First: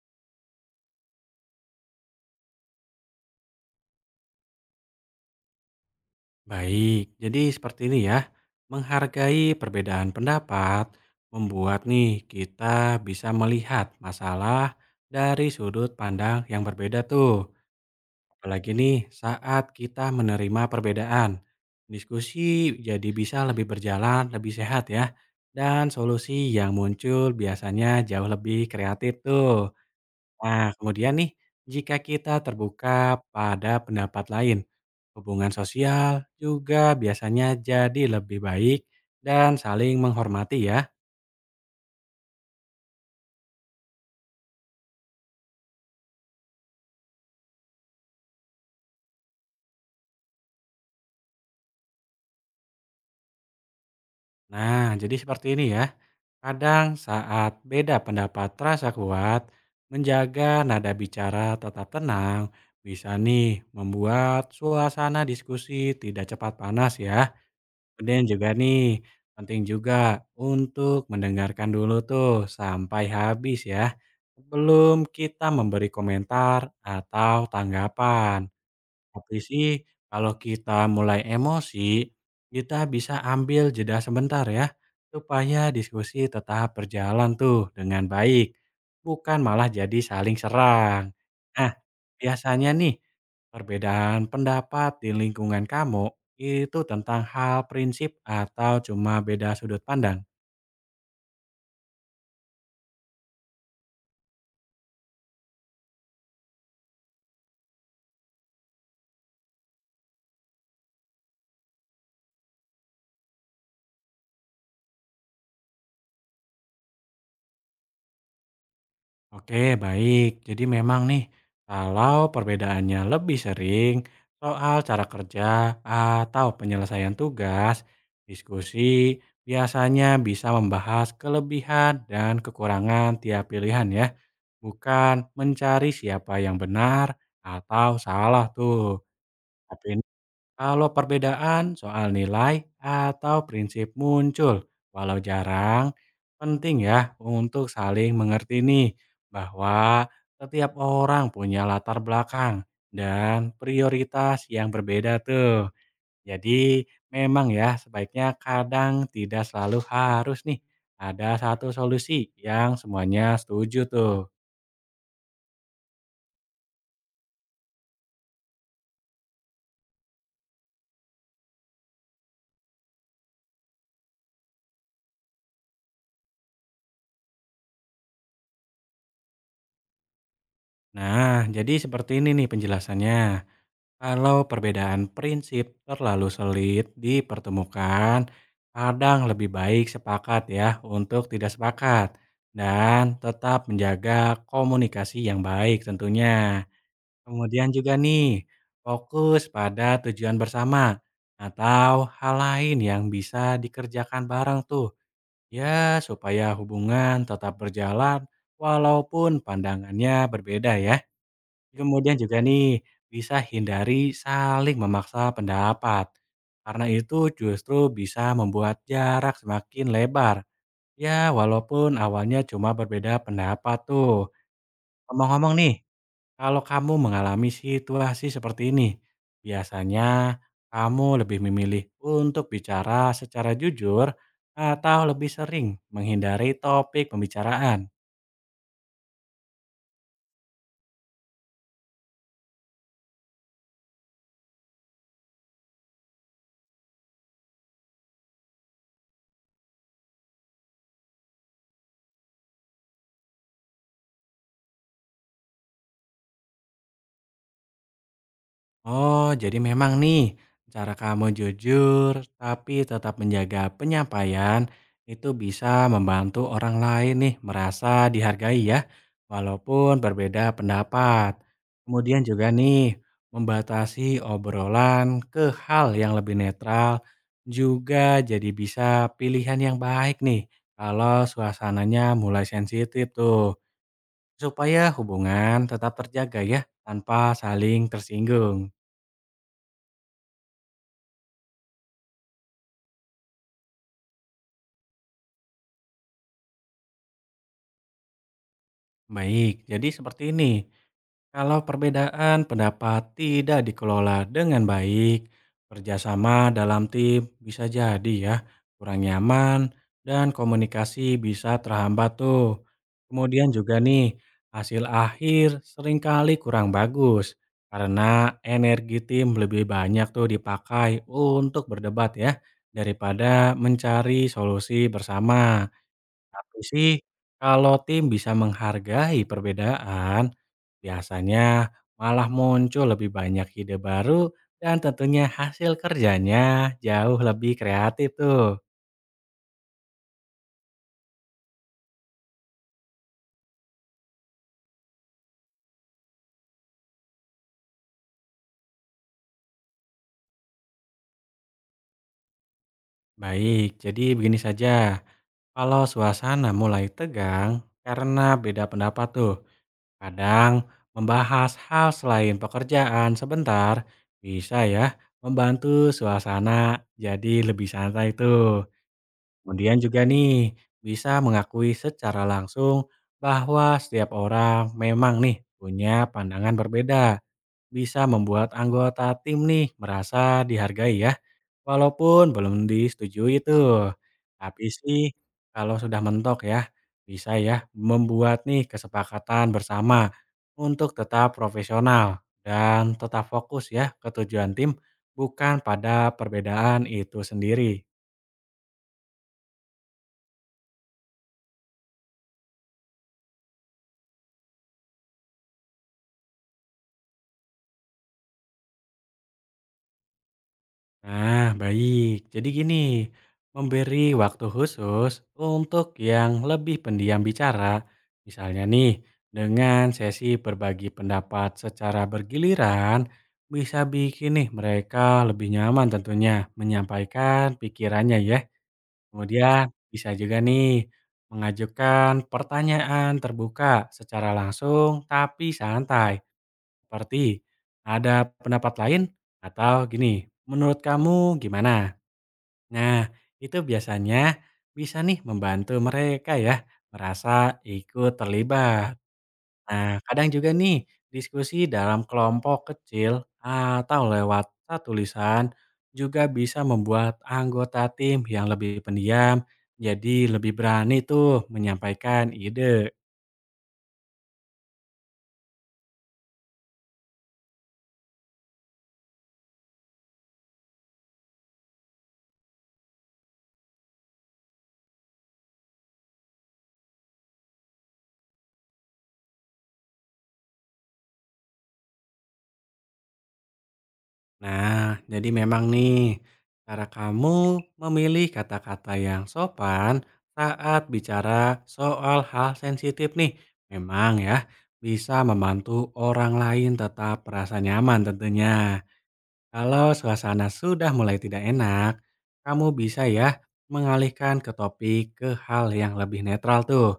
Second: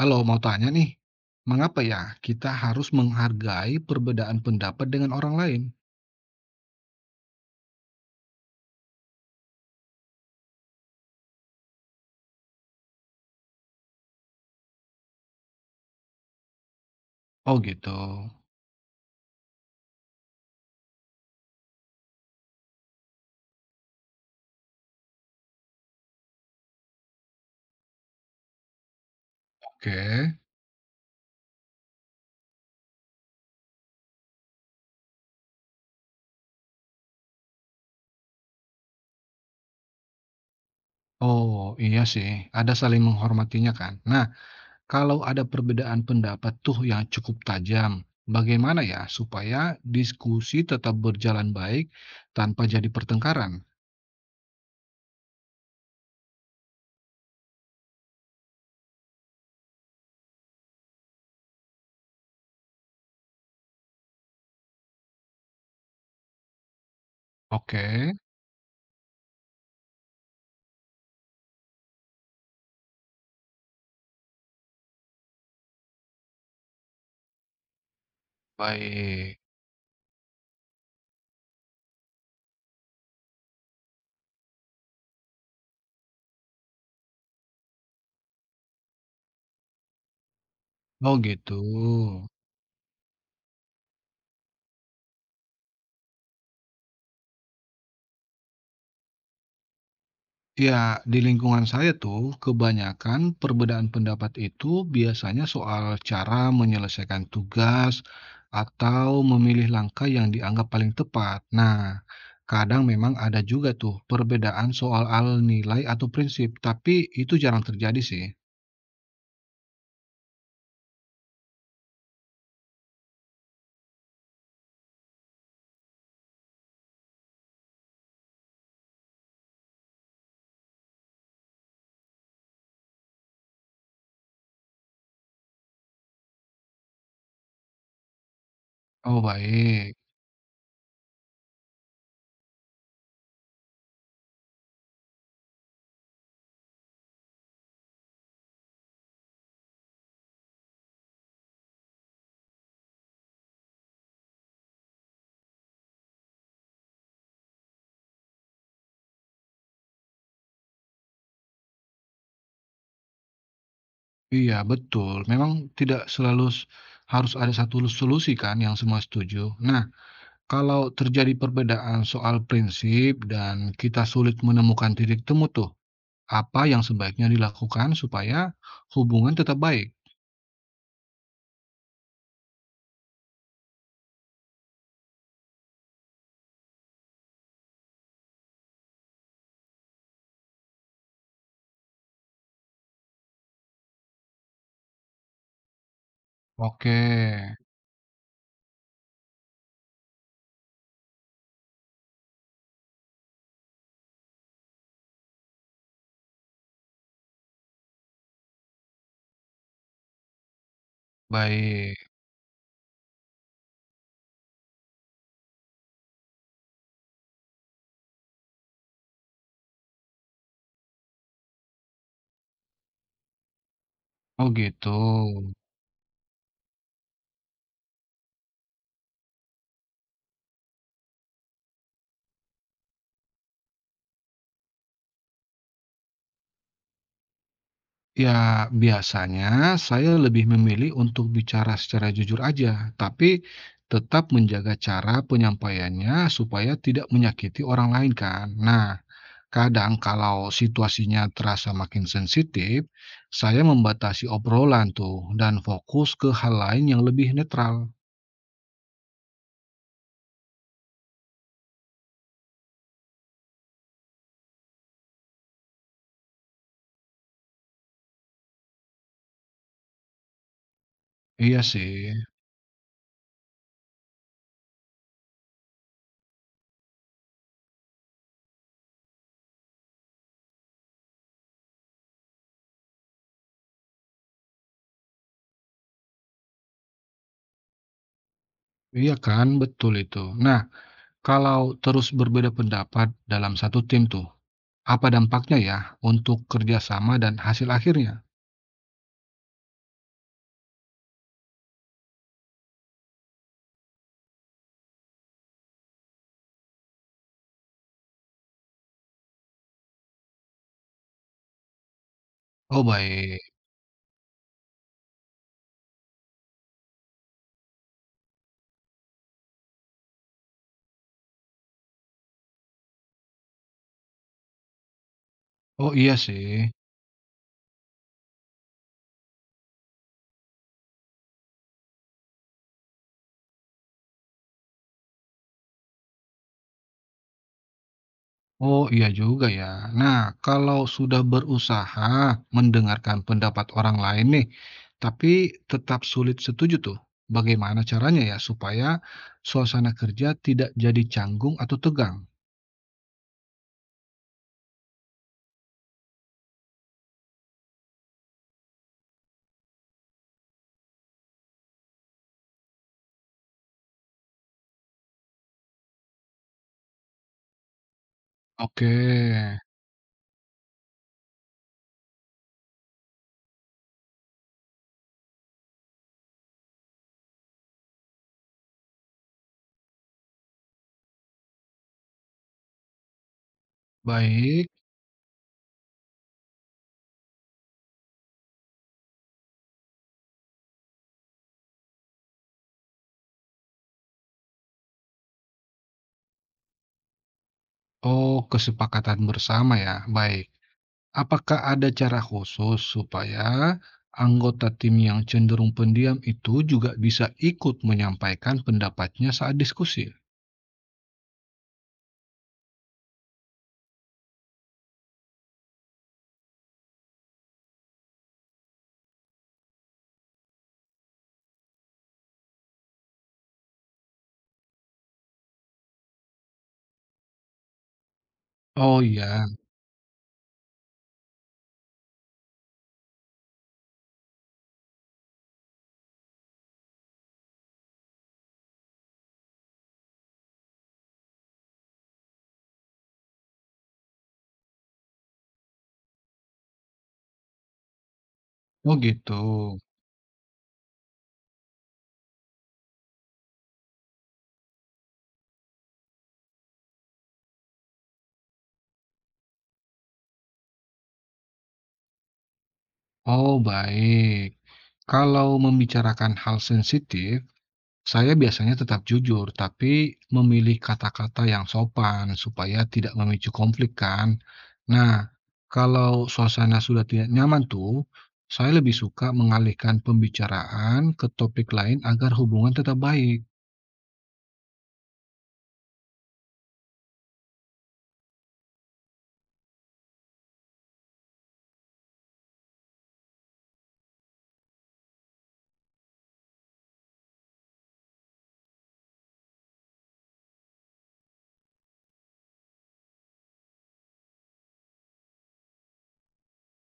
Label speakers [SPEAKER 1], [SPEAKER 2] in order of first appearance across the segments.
[SPEAKER 1] Halo, mau tanya nih, mengapa ya kita harus menghargai perbedaan pendapat dengan orang lain?
[SPEAKER 2] Baik, jadi seperti ini ya. Menghargai perbedaan pendapat membuat nih kita bisa melihat masalah dari sudut pandang yang berbeda tuh.
[SPEAKER 1] Oh gitu.
[SPEAKER 2] Apalagi nih saat kita menerima perbedaan. Diskusi jadi bisa lebih berjalan, lebih sehat ya. Dan solusi yang muncul biasanya jauh lebih kreatif tuh.
[SPEAKER 1] Oke.
[SPEAKER 2] Nah, kemudian nih, jika kita terbuka pada pendapat lain, hubungan sosial juga biasanya jadi lebih baik dan saling menghormati ya.
[SPEAKER 1] Oh iya sih, ada saling menghormatinya kan. Nah, kalau ada perbedaan pendapat tuh yang cukup tajam, bagaimana ya supaya diskusi tetap berjalan baik tanpa jadi pertengkaran?
[SPEAKER 2] Nah, jadi seperti ini ya. Kadang saat beda pendapat terasa kuat, menjaga nada bicara tetap tenang, bisa nih membuat suasana diskusi tidak cepat panas ya.
[SPEAKER 1] Oke,
[SPEAKER 2] Kemudian juga nih, penting juga untuk mendengarkan dulu tuh sampai habis ya, sebelum kita memberi komentar atau tanggapan. Tapi
[SPEAKER 1] baik.
[SPEAKER 2] sih, kalau kita mulai emosi, kita bisa ambil jeda sebentar ya, supaya diskusi tetap berjalan tuh dengan baik, bukan malah jadi saling serang.
[SPEAKER 1] Oh gitu.
[SPEAKER 2] Nah, biasanya nih, perbedaan pendapat di lingkungan kamu itu tentang hal prinsip atau cuma beda sudut pandang?
[SPEAKER 1] Ya, di lingkungan saya tuh kebanyakan perbedaan pendapat itu biasanya soal cara menyelesaikan tugas atau memilih langkah yang dianggap paling tepat. Nah, kadang memang ada juga tuh perbedaan soal nilai atau prinsip, tapi itu jarang terjadi sih.
[SPEAKER 2] Oke, baik. Jadi memang nih, kalau perbedaannya lebih sering soal cara kerja atau penyelesaian tugas, diskusi biasanya bisa membahas kelebihan dan kekurangan tiap pilihan ya, bukan mencari siapa yang benar atau salah tuh.
[SPEAKER 1] Oh, baik.
[SPEAKER 2] Tapi kalau perbedaan soal nilai atau prinsip muncul, walau jarang, penting ya untuk saling mengerti nih bahwa setiap orang punya latar belakang dan prioritas yang berbeda tuh. Jadi memang ya sebaiknya kadang tidak selalu harus nih ada satu solusi yang semuanya setuju tuh.
[SPEAKER 1] Iya, betul. Memang tidak selalu harus ada satu solusi kan yang semua setuju. Nah, kalau terjadi perbedaan soal prinsip dan kita sulit menemukan titik temu tuh, apa yang sebaiknya dilakukan supaya hubungan tetap baik?
[SPEAKER 2] Nah, jadi seperti ini nih penjelasannya. Kalau perbedaan prinsip terlalu sulit dipertemukan, kadang lebih baik sepakat ya untuk tidak sepakat dan tetap menjaga komunikasi yang baik tentunya.
[SPEAKER 1] Oke,
[SPEAKER 2] Kemudian juga nih, fokus pada tujuan bersama atau hal lain yang bisa dikerjakan bareng tuh. Ya, supaya hubungan tetap berjalan walaupun pandangannya berbeda ya.
[SPEAKER 1] baik.
[SPEAKER 2] Kemudian juga nih, bisa hindari saling memaksa pendapat. Karena itu justru bisa membuat jarak semakin lebar. Ya, walaupun awalnya cuma berbeda pendapat tuh.
[SPEAKER 1] Oh gitu.
[SPEAKER 2] Ngomong-ngomong nih, kalau kamu mengalami situasi seperti ini, biasanya kamu lebih memilih untuk bicara secara jujur atau lebih sering menghindari topik pembicaraan?
[SPEAKER 1] Ya, biasanya saya lebih memilih untuk bicara secara jujur aja, tapi tetap menjaga cara penyampaiannya supaya tidak menyakiti orang lain kan. Nah, kadang kalau situasinya terasa makin sensitif, saya membatasi obrolan tuh dan fokus ke hal lain yang lebih netral.
[SPEAKER 2] Oh, jadi memang nih cara kamu jujur tapi tetap menjaga penyampaian itu bisa membantu orang lain nih merasa dihargai ya, walaupun berbeda pendapat.
[SPEAKER 1] Iya sih,
[SPEAKER 2] Kemudian juga nih membatasi obrolan ke hal yang lebih netral juga jadi bisa pilihan yang baik nih kalau suasananya mulai sensitif tuh supaya hubungan tetap terjaga ya tanpa saling tersinggung.
[SPEAKER 1] iya kan, betul itu. Nah, kalau terus berbeda pendapat dalam satu tim tuh, apa dampaknya ya untuk kerjasama dan hasil akhirnya?
[SPEAKER 2] Baik, jadi seperti ini. Kalau perbedaan pendapat tidak dikelola dengan baik, kerjasama dalam tim bisa jadi ya kurang nyaman dan komunikasi bisa terhambat tuh.
[SPEAKER 1] Oh baik,
[SPEAKER 2] Kemudian juga nih, hasil akhir seringkali kurang bagus karena energi tim lebih banyak tuh dipakai untuk berdebat ya daripada mencari solusi bersama.
[SPEAKER 1] oh iya
[SPEAKER 2] Tapi
[SPEAKER 1] sih.
[SPEAKER 2] sih, kalau tim bisa menghargai perbedaan, biasanya malah muncul lebih banyak ide baru dan tentunya hasil kerjanya jauh lebih kreatif tuh.
[SPEAKER 1] Oh iya juga ya. Nah, kalau sudah berusaha mendengarkan pendapat orang lain nih, tapi tetap sulit setuju tuh. Bagaimana caranya ya supaya suasana kerja tidak jadi canggung atau tegang?
[SPEAKER 2] Baik, jadi begini saja. Kalau suasana mulai tegang karena beda pendapat tuh, kadang membahas hal selain pekerjaan sebentar bisa ya membantu suasana jadi lebih santai tuh.
[SPEAKER 1] Oke,
[SPEAKER 2] Kemudian juga nih, bisa mengakui secara langsung bahwa setiap orang memang nih punya pandangan berbeda. Bisa membuat anggota tim nih merasa dihargai ya, walaupun belum disetujui itu. Tapi
[SPEAKER 1] baik.
[SPEAKER 2] sih kalau sudah mentok ya, bisa ya membuat nih kesepakatan bersama untuk tetap profesional dan tetap fokus ya ke tujuan tim, bukan pada perbedaan itu sendiri.
[SPEAKER 1] Oh, kesepakatan bersama ya. Baik. Apakah ada cara khusus supaya anggota tim yang cenderung pendiam itu juga bisa ikut menyampaikan pendapatnya saat diskusi?
[SPEAKER 2] Nah, baik. Jadi gini, memberi waktu khusus untuk yang lebih pendiam bicara, misalnya nih, dengan sesi berbagi pendapat secara bergiliran, bisa bikin nih mereka lebih nyaman tentunya menyampaikan pikirannya ya.
[SPEAKER 1] Oh iya,
[SPEAKER 2] Kemudian bisa juga nih mengajukan pertanyaan terbuka secara langsung tapi santai. Seperti ada pendapat lain atau gini, menurut kamu gimana? Nah, itu biasanya bisa nih membantu mereka ya merasa ikut
[SPEAKER 1] oh
[SPEAKER 2] terlibat.
[SPEAKER 1] gitu.
[SPEAKER 2] Nah, kadang juga nih diskusi dalam kelompok kecil atau lewat satu tulisan juga bisa membuat anggota tim yang lebih pendiam jadi lebih berani tuh menyampaikan ide.
[SPEAKER 1] Oh, baik. Kalau membicarakan hal sensitif, saya biasanya tetap jujur, tapi memilih kata-kata yang sopan supaya tidak memicu konflik, kan? Nah, kalau suasana sudah tidak nyaman tuh, saya lebih suka mengalihkan pembicaraan ke topik lain agar hubungan tetap baik.
[SPEAKER 2] Nah, jadi memang nih, cara kamu memilih kata-kata yang sopan saat bicara soal hal sensitif nih, memang ya bisa membantu orang lain tetap merasa nyaman tentunya. Kalau suasana sudah mulai tidak enak, kamu bisa ya mengalihkan ke topik ke hal yang lebih netral tuh.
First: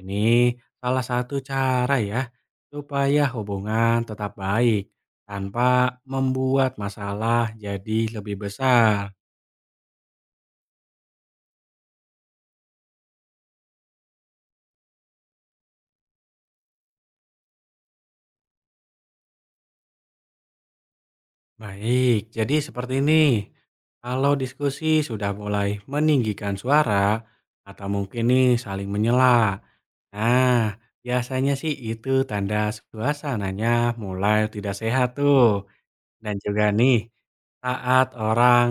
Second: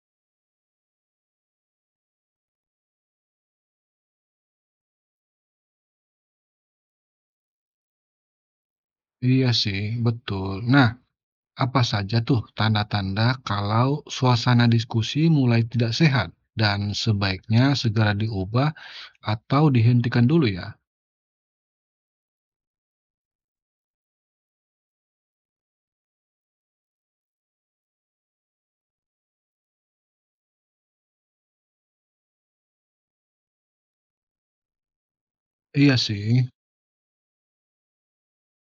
[SPEAKER 2] Ini salah satu cara ya, supaya hubungan tetap baik tanpa membuat masalah jadi lebih besar.
[SPEAKER 1] Iya sih, betul. Nah, apa saja tuh tanda-tanda kalau suasana diskusi mulai tidak sehat dan sebaiknya segera diubah atau dihentikan dulu ya?
[SPEAKER 2] Baik, jadi seperti ini. Kalau diskusi sudah mulai meninggikan suara atau mungkin nih saling menyela. Nah, biasanya sih itu tanda suasananya mulai tidak sehat tuh.
[SPEAKER 1] Iya
[SPEAKER 2] Dan
[SPEAKER 1] sih.
[SPEAKER 2] juga nih, saat orang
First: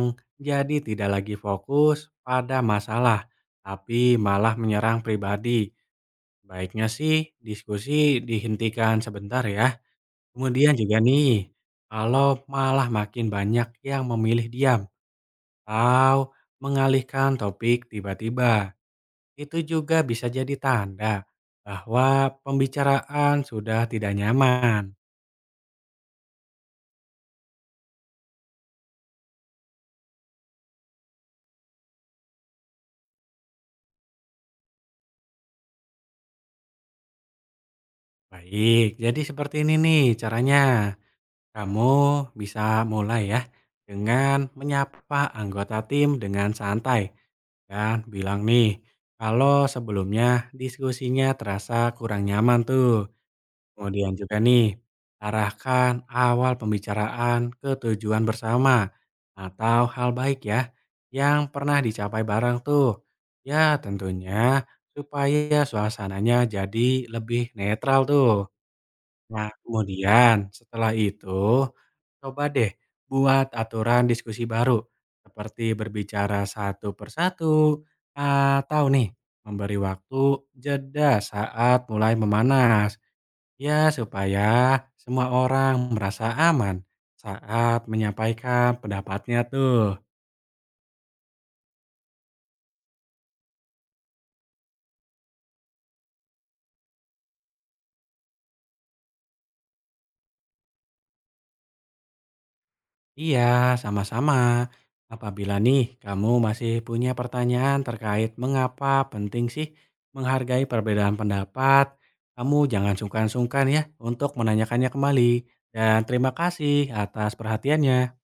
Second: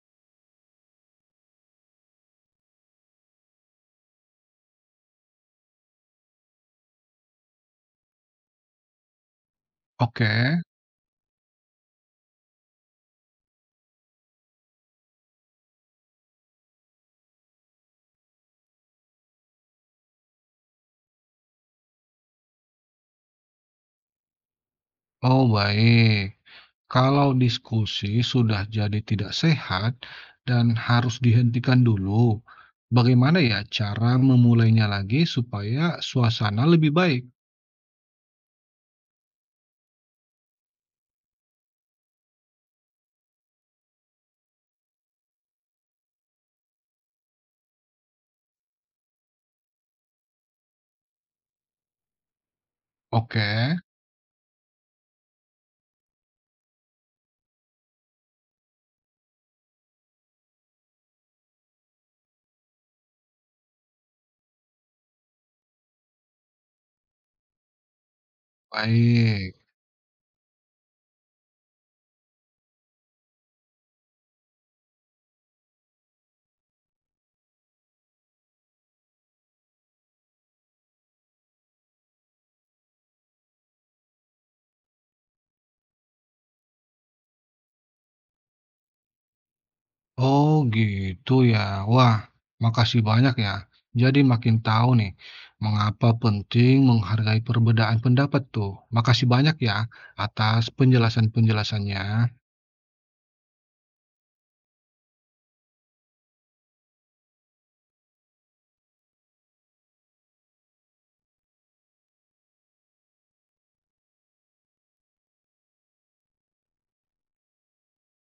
[SPEAKER 2] jadi tidak lagi fokus pada masalah, tapi malah menyerang pribadi. Baiknya sih diskusi dihentikan sebentar ya.
[SPEAKER 1] Oke.
[SPEAKER 2] Kemudian juga nih, kalau malah makin banyak yang memilih diam atau mengalihkan topik tiba-tiba, itu juga bisa jadi tanda bahwa pembicaraan sudah tidak nyaman.
[SPEAKER 1] Oh, baik. Kalau diskusi sudah jadi tidak sehat dan harus dihentikan dulu, bagaimana ya cara memulainya lagi supaya suasana lebih baik?
[SPEAKER 2] Baik, jadi seperti ini nih caranya. Kamu bisa mulai ya dengan menyapa anggota tim dengan santai dan bilang nih kalau sebelumnya diskusinya terasa kurang nyaman tuh.
[SPEAKER 1] Oke,
[SPEAKER 2] Kemudian juga nih arahkan awal pembicaraan ke tujuan bersama atau hal baik ya yang pernah dicapai bareng tuh. Ya tentunya supaya suasananya jadi lebih netral tuh. Nah,
[SPEAKER 1] baik.
[SPEAKER 2] kemudian setelah itu, coba deh buat aturan diskusi baru, seperti berbicara satu persatu, atau nih, memberi waktu jeda saat mulai memanas. Ya, supaya semua orang merasa aman saat menyampaikan pendapatnya tuh.
[SPEAKER 1] Oh, gitu ya. Wah, makasih banyak ya. Jadi makin tahu nih mengapa penting menghargai perbedaan pendapat tuh. Makasih banyak ya atas penjelasan-penjelasannya.
[SPEAKER 2] Iya, sama-sama. Apabila nih kamu masih punya pertanyaan terkait mengapa penting sih menghargai perbedaan pendapat, kamu jangan sungkan-sungkan ya untuk menanyakannya kembali. Dan terima kasih atas perhatiannya.